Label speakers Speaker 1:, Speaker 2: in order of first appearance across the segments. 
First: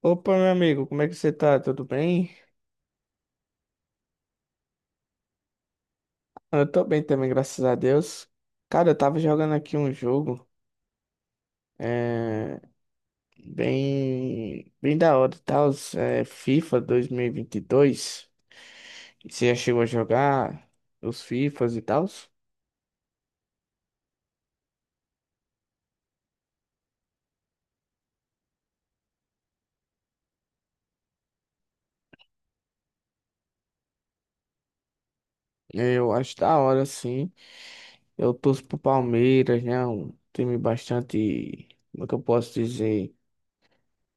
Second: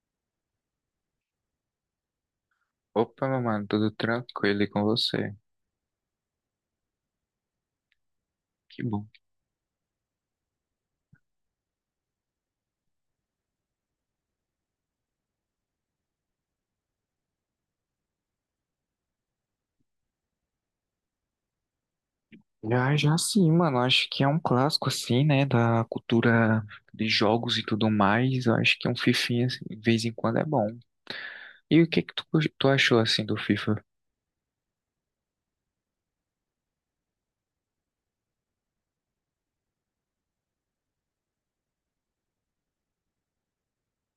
Speaker 1: Opa, meu amigo, como é que você tá? Tudo bem?
Speaker 2: Opa, meu mano, tudo tranquilo e com você?
Speaker 1: Eu tô bem também, graças a Deus.
Speaker 2: Que
Speaker 1: Cara, eu
Speaker 2: bom.
Speaker 1: tava jogando aqui um jogo, é, bem, bem da hora, tá? FIFA 2022. Você já chegou a jogar os FIFAs e tal?
Speaker 2: Já, já sim, mano. Acho que é um clássico, assim, né? Da cultura de jogos e tudo mais. Eu acho que um fifinha, assim, de vez em quando, é bom. E o que que tu, tu achou, assim, do FIFA?
Speaker 1: Eu acho da hora, sim. Eu torço pro Palmeiras, né? Um time bastante, como é que eu posso dizer,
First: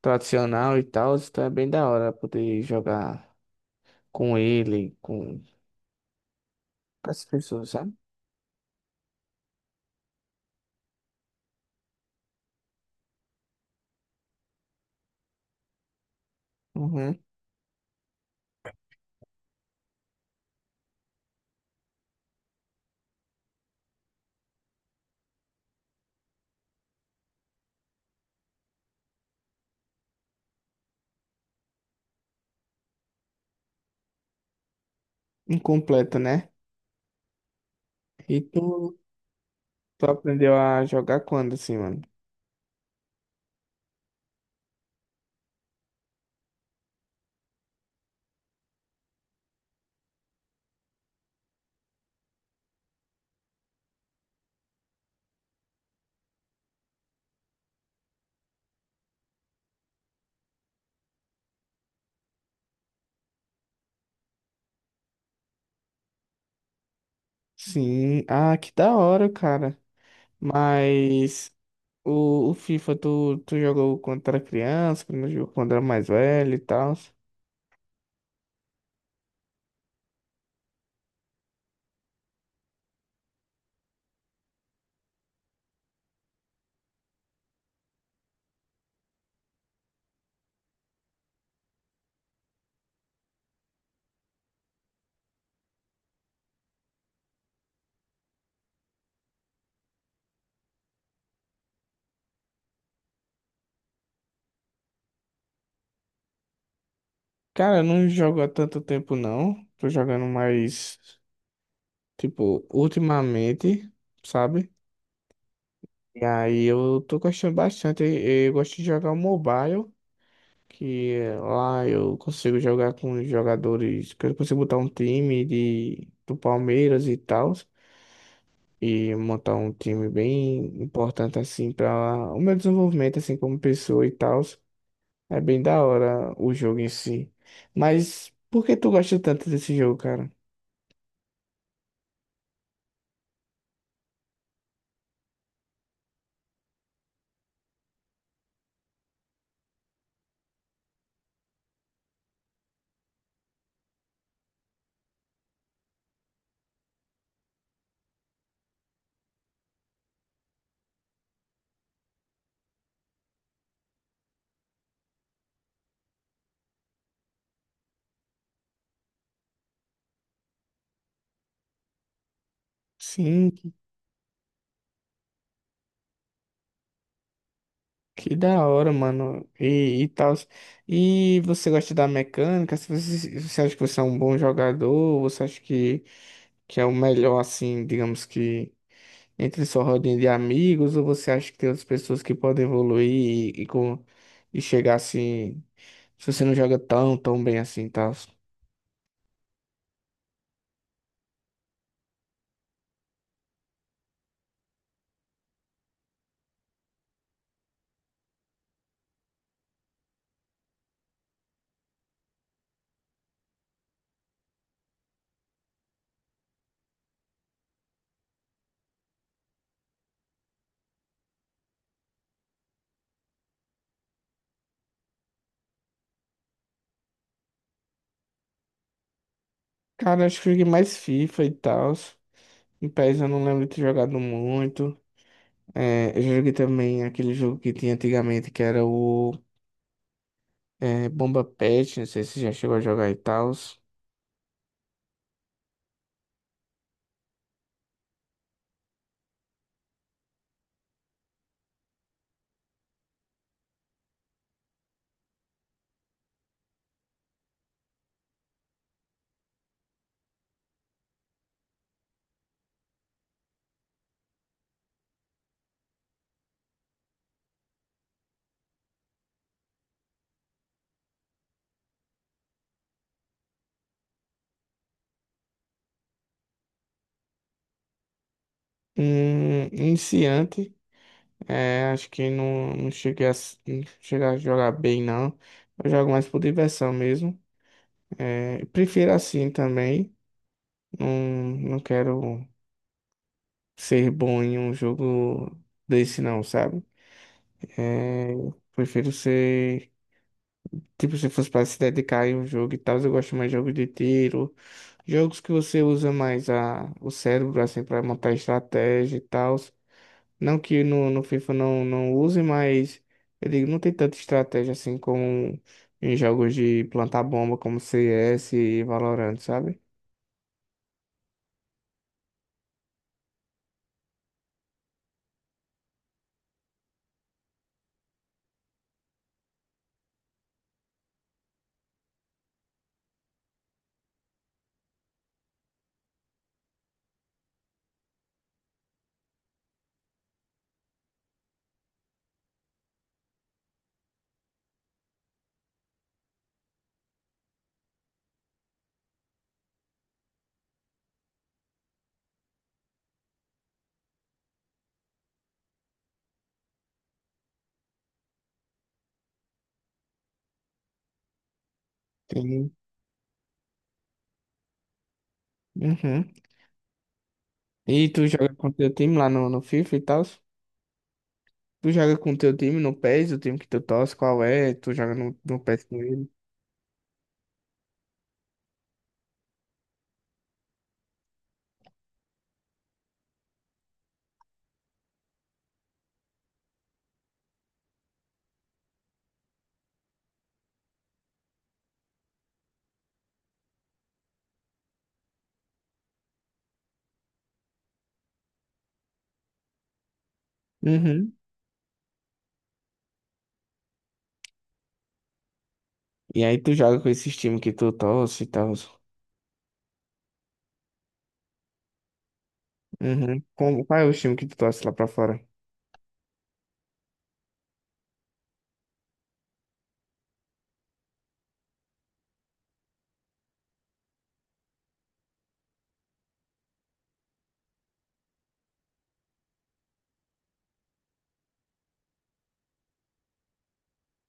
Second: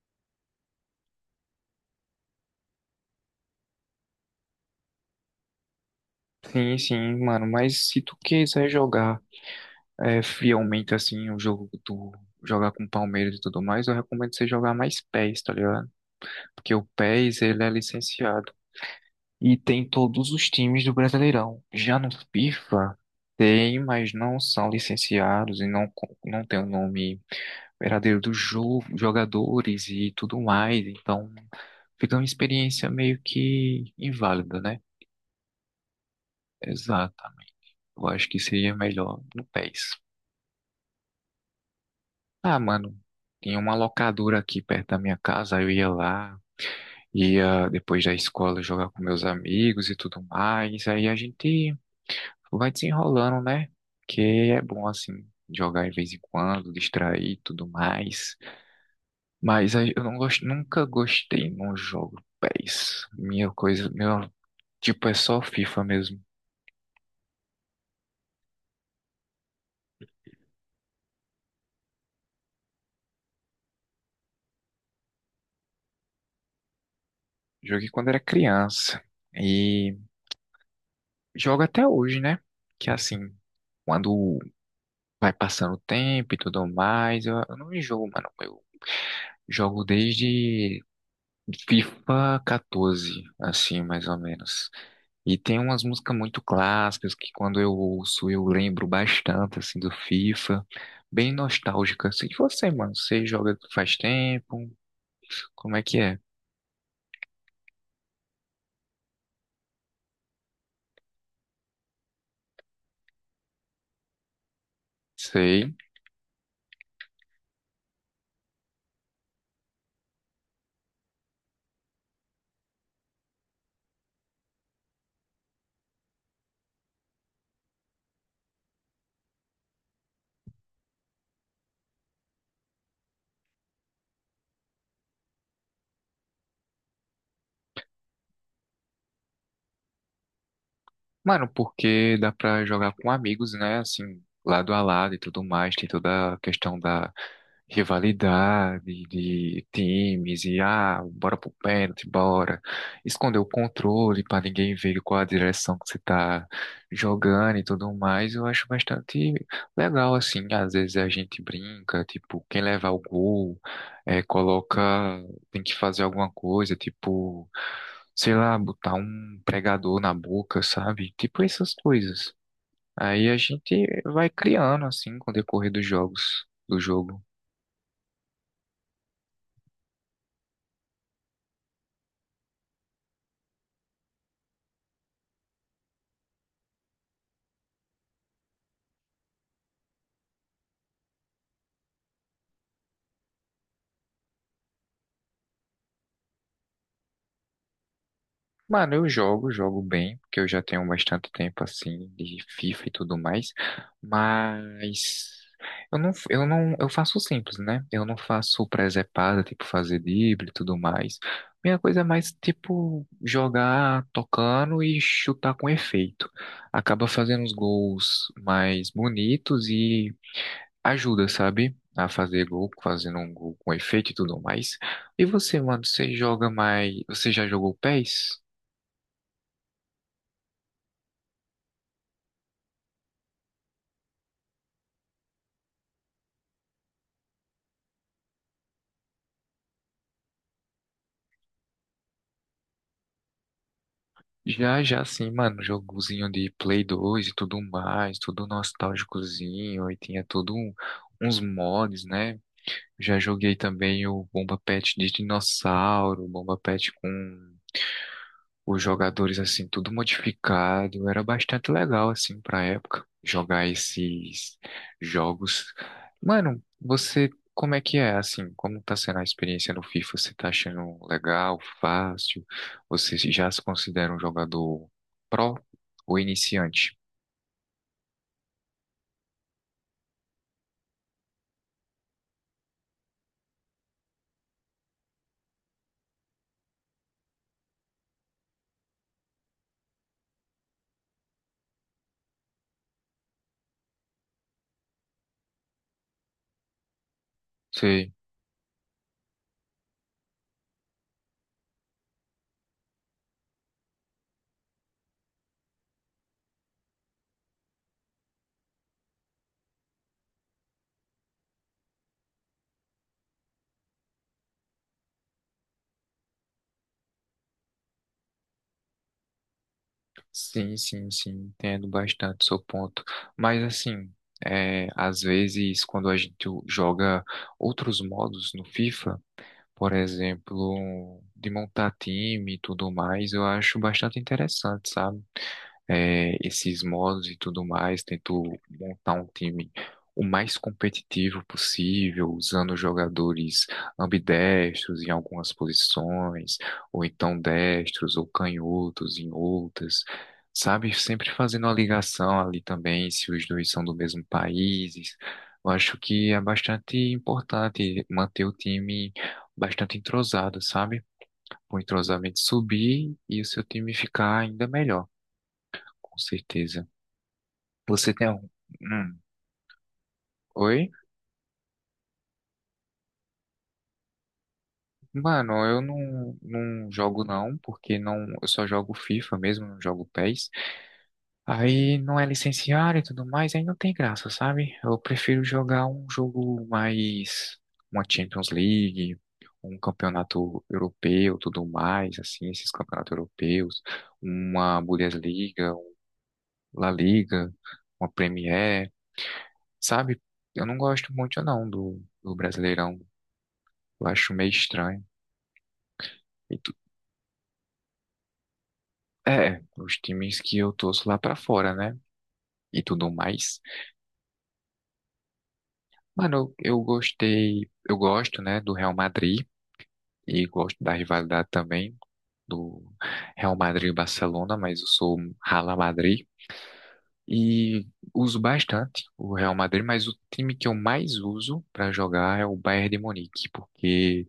Speaker 1: tradicional e tal. Então é bem da hora poder jogar com ele, com
Speaker 2: Sim,
Speaker 1: com
Speaker 2: sim,
Speaker 1: as
Speaker 2: mano.
Speaker 1: pessoas,
Speaker 2: Mas
Speaker 1: sabe?
Speaker 2: se tu quiser jogar é, fielmente, assim, o jogo do... Jogar com o Palmeiras e tudo mais, eu recomendo você jogar mais PES, tá ligado? Porque o
Speaker 1: Uhum.
Speaker 2: PES, ele é licenciado. E tem todos os times do Brasileirão. Já no FIFA, tem, mas não são licenciados e não, não tem o nome verdadeiro dos jo jogadores e tudo mais. Então, fica uma experiência meio que inválida, né?
Speaker 1: Incompleto, né?
Speaker 2: Exatamente. Eu acho que
Speaker 1: E
Speaker 2: seria
Speaker 1: tu,
Speaker 2: melhor no PES.
Speaker 1: tu aprendeu a jogar quando, assim, mano?
Speaker 2: Ah, mano, tinha uma locadora aqui perto da minha casa, eu ia lá, ia depois da escola jogar com meus amigos e tudo mais. Aí a gente vai desenrolando, né? Que é bom, assim, jogar de vez em quando, distrair e tudo mais. Mas aí eu não gosto, nunca gostei num jogo PES. Minha coisa, meu, tipo, é só FIFA mesmo.
Speaker 1: Sim. Ah, que da hora, cara. Mas o FIFA, tu jogou quando era criança, quando jogou quando era mais velho e tal.
Speaker 2: Joguei quando era criança e jogo até hoje, né? Que assim, quando vai passando o tempo e tudo mais, eu não enjoo, mano. Eu jogo desde FIFA 14, assim, mais ou menos. E tem umas músicas muito clássicas que quando eu ouço eu lembro bastante, assim, do FIFA. Bem nostálgica. Assim, e você, mano, você joga faz tempo? Como é que é?
Speaker 1: Cara, eu não jogo há tanto tempo, não. Tô jogando mais, tipo, ultimamente, sabe?
Speaker 2: Sei.
Speaker 1: E aí eu tô gostando bastante. Eu gosto de jogar o mobile. Que lá eu consigo jogar com os jogadores, que eu consigo botar um time do Palmeiras e tal, e montar um time bem importante assim para o meu desenvolvimento assim como pessoa e tal. É bem da hora o jogo em si. Mas por que tu gosta tanto desse jogo, cara?
Speaker 2: Mano, porque dá pra jogar com amigos, né? Assim, lado a lado e tudo mais. Tem toda a questão da rivalidade, de times, e ah, bora pro pênalti, bora. Esconder o controle pra ninguém ver qual a direção que você tá jogando e tudo mais. Eu acho bastante legal, assim. Às vezes a gente brinca, tipo, quem levar o gol, coloca tem que fazer alguma coisa, tipo, sei lá, botar um pregador na boca, sabe? Tipo essas coisas. Aí a
Speaker 1: Sim, que
Speaker 2: gente vai criando assim com o decorrer dos jogos, do jogo.
Speaker 1: que da hora, mano. E tal. E você gosta da mecânica? Se Você, você acha que você é um bom jogador? Você acha que é o melhor, assim, digamos que, entre sua rodinha de amigos, ou você acha que tem outras pessoas que podem evoluir e, e, com, e chegar assim, se você não joga tão bem assim e tal?
Speaker 2: Mano, eu jogo, jogo bem, porque eu já tenho bastante tempo assim de FIFA e tudo mais, mas eu não, eu não, eu faço simples, né? Eu não faço presepada, tipo fazer drible e tudo mais. Minha coisa é mais tipo jogar tocando e chutar com efeito. Acaba fazendo os gols mais bonitos e ajuda, sabe? A fazer gol, fazendo um gol com efeito e tudo mais. E você, mano, você joga mais, você já jogou pés.
Speaker 1: Cara, acho que eu joguei mais FIFA e tal. Em PES eu não lembro de ter jogado muito. É, eu joguei também aquele jogo que tinha antigamente, que era o Bomba Patch, não sei se já chegou a jogar e tal.
Speaker 2: Já, já sim, mano, jogozinho de Play 2 e tudo mais, tudo nostálgicozinho, e tinha tudo uns mods, né? Já joguei também o Bomba Pet de dinossauro, Bomba Pet com os jogadores assim tudo modificado, era bastante legal assim pra época jogar esses jogos. Mano, você como é que é assim? Como tá sendo a experiência no FIFA? Você tá achando legal, fácil? Você já se considera um jogador pró ou iniciante?
Speaker 1: Iniciante, acho que não, não cheguei a jogar bem, não. Eu jogo mais por diversão mesmo. Prefiro assim também. Não, não quero ser bom em um jogo desse não, sabe?
Speaker 2: Sei.
Speaker 1: É, Prefiro ser. Tipo, se fosse para se dedicar em um jogo e tal, eu gosto mais de jogos de tiro, jogos que você usa mais o cérebro, assim, para montar estratégia e tal. Não que no FIFA não, não use, mas eu digo, não tem tanta estratégia assim como em jogos de plantar bomba, como CS e Valorant, sabe?
Speaker 2: Sim, sim, sim, entendo bastante o seu ponto. Mas assim, é, às vezes quando a gente joga outros modos no FIFA, por exemplo, de montar time e tudo mais, eu acho bastante interessante, sabe? É, esses modos e tudo mais, tento montar um time o mais competitivo possível, usando jogadores ambidestros em algumas posições, ou então destros ou canhotos em outras, sabe? Sempre fazendo uma ligação ali também, se os dois são do mesmo país. Eu acho que é bastante importante manter o time bastante entrosado, sabe? Para o entrosamento
Speaker 1: Tem.
Speaker 2: subir e o seu time ficar ainda melhor, com
Speaker 1: Uhum.
Speaker 2: certeza.
Speaker 1: E
Speaker 2: Você
Speaker 1: tu
Speaker 2: tem um.
Speaker 1: joga com teu
Speaker 2: Hum,
Speaker 1: time lá no FIFA e tal?
Speaker 2: Oi?
Speaker 1: Tu joga com teu time no PES, o time que tu torce, qual é? Tu joga no,
Speaker 2: Mano,
Speaker 1: no
Speaker 2: eu
Speaker 1: PES com ele?
Speaker 2: não, não jogo não, porque não, eu só jogo FIFA mesmo, não jogo PES. Aí não é licenciado e tudo mais, aí não tem graça, sabe? Eu prefiro jogar um jogo mais, uma Champions League, um campeonato europeu, tudo mais, assim, esses campeonatos europeus, uma Bundesliga, um La Liga, uma Premier, sabe? Eu não gosto
Speaker 1: Uhum.
Speaker 2: muito não do Brasileirão, eu acho meio estranho.
Speaker 1: E aí tu joga com esses times que tu torce e tal?
Speaker 2: É, os times que eu torço lá pra fora, né? E tudo
Speaker 1: Uhum.
Speaker 2: mais.
Speaker 1: Qual é o time que tu torce lá pra fora?
Speaker 2: Mano, eu gosto, né, do Real Madrid e gosto da rivalidade também do Real Madrid e Barcelona, mas eu sou um Rala Madrid e uso bastante o Real Madrid, mas o time que eu mais uso pra jogar é o Bayern de Munique, porque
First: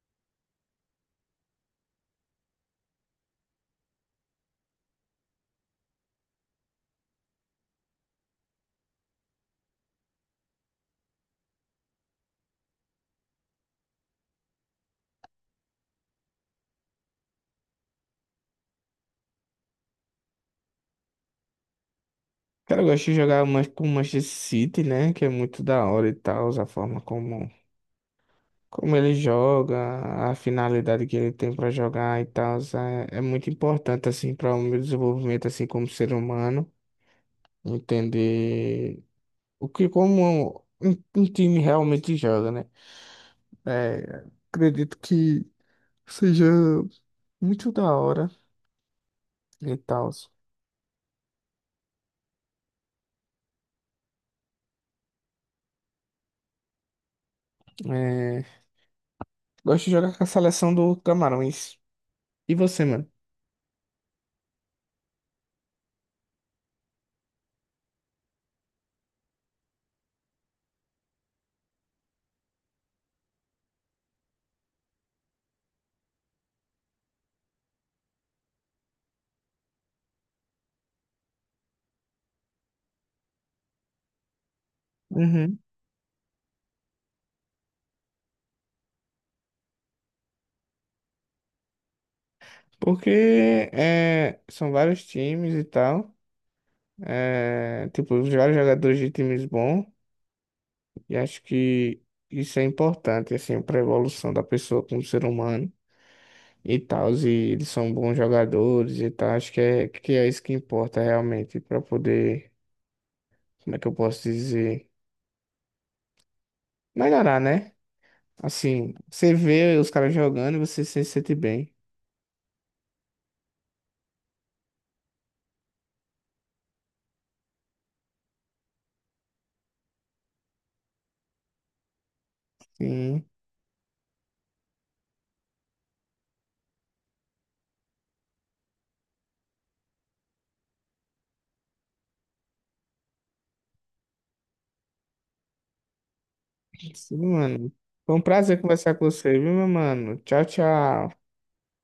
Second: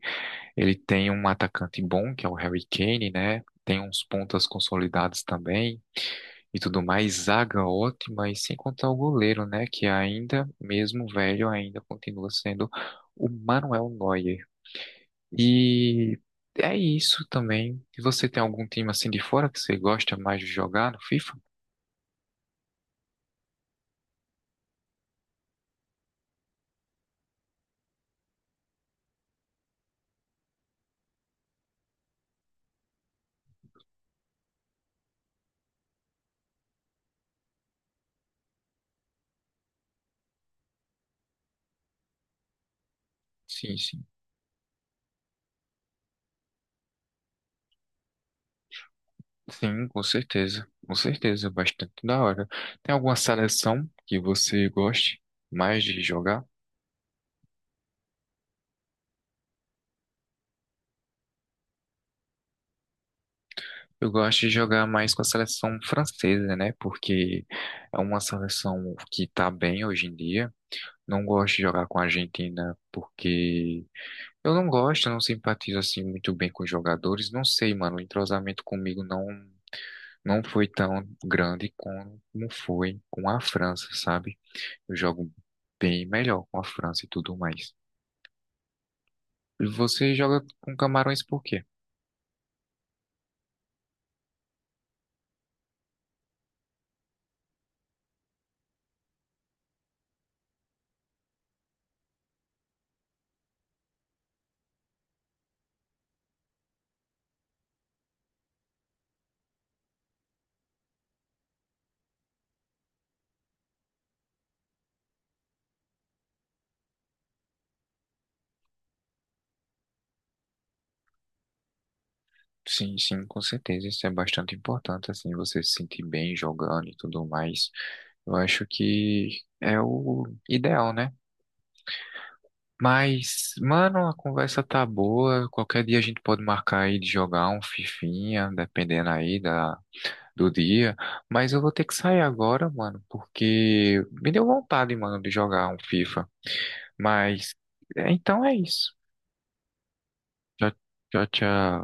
Speaker 2: ele tem um atacante bom, que é o Harry Kane, né? Tem uns pontas consolidados também, e tudo mais, zaga ótima, e sem contar o goleiro, né? Que ainda, mesmo velho, ainda continua sendo o Manuel Neuer. E é isso também. E você tem algum time assim de fora que você gosta mais de jogar no FIFA?
Speaker 1: Cara, eu gosto de jogar mais com o Manchester City, né? Que é muito da hora e tal, a forma como ele joga, a finalidade que ele tem pra jogar e tal, é muito importante, assim, para o meu desenvolvimento, assim, como ser humano, entender o que como um time realmente joga, né?
Speaker 2: Sim, sim.
Speaker 1: É, Acredito que seja muito da hora e
Speaker 2: Sim, com
Speaker 1: tal.
Speaker 2: certeza. Com certeza, é bastante da hora. Tem alguma seleção que você goste mais de jogar?
Speaker 1: É, Gosto de jogar com a seleção do Camarões. E você, mano?
Speaker 2: Eu gosto de jogar mais com a seleção francesa, né? Porque é uma seleção que tá bem hoje em dia. Não gosto de jogar com a Argentina porque eu não gosto, eu não simpatizo assim muito bem com os jogadores. Não sei, mano, o entrosamento comigo não foi tão grande como foi com a França, sabe? Eu jogo
Speaker 1: Uhum.
Speaker 2: bem melhor com a França e tudo mais. E você joga com Camarões por quê?
Speaker 1: Porque são vários times e tal. Tipo, vários jogadores de times bons. E acho que isso é importante, assim, para a evolução da pessoa como ser humano, e tal, e eles são bons jogadores e tal. Acho que que é isso que importa realmente para poder, como é que eu posso dizer, melhorar, né? Assim, você vê os caras jogando e você se sente bem.
Speaker 2: Sim, sim, com certeza, isso é bastante importante, assim, você se sentir bem jogando e tudo mais. Eu acho que é o ideal, né?
Speaker 1: Sim,
Speaker 2: Mas, mano, a conversa tá boa. Qualquer dia a gente pode marcar aí de jogar um fifinha, dependendo aí do dia. Mas eu vou ter que sair agora, mano, porque me deu vontade, mano, de jogar um FIFA.
Speaker 1: sim,
Speaker 2: Mas,
Speaker 1: mano.
Speaker 2: é,
Speaker 1: Foi um
Speaker 2: então é
Speaker 1: prazer
Speaker 2: isso.
Speaker 1: conversar com você, viu, meu mano? Tchau,
Speaker 2: Tchau, tchau,
Speaker 1: tchau.
Speaker 2: tchau.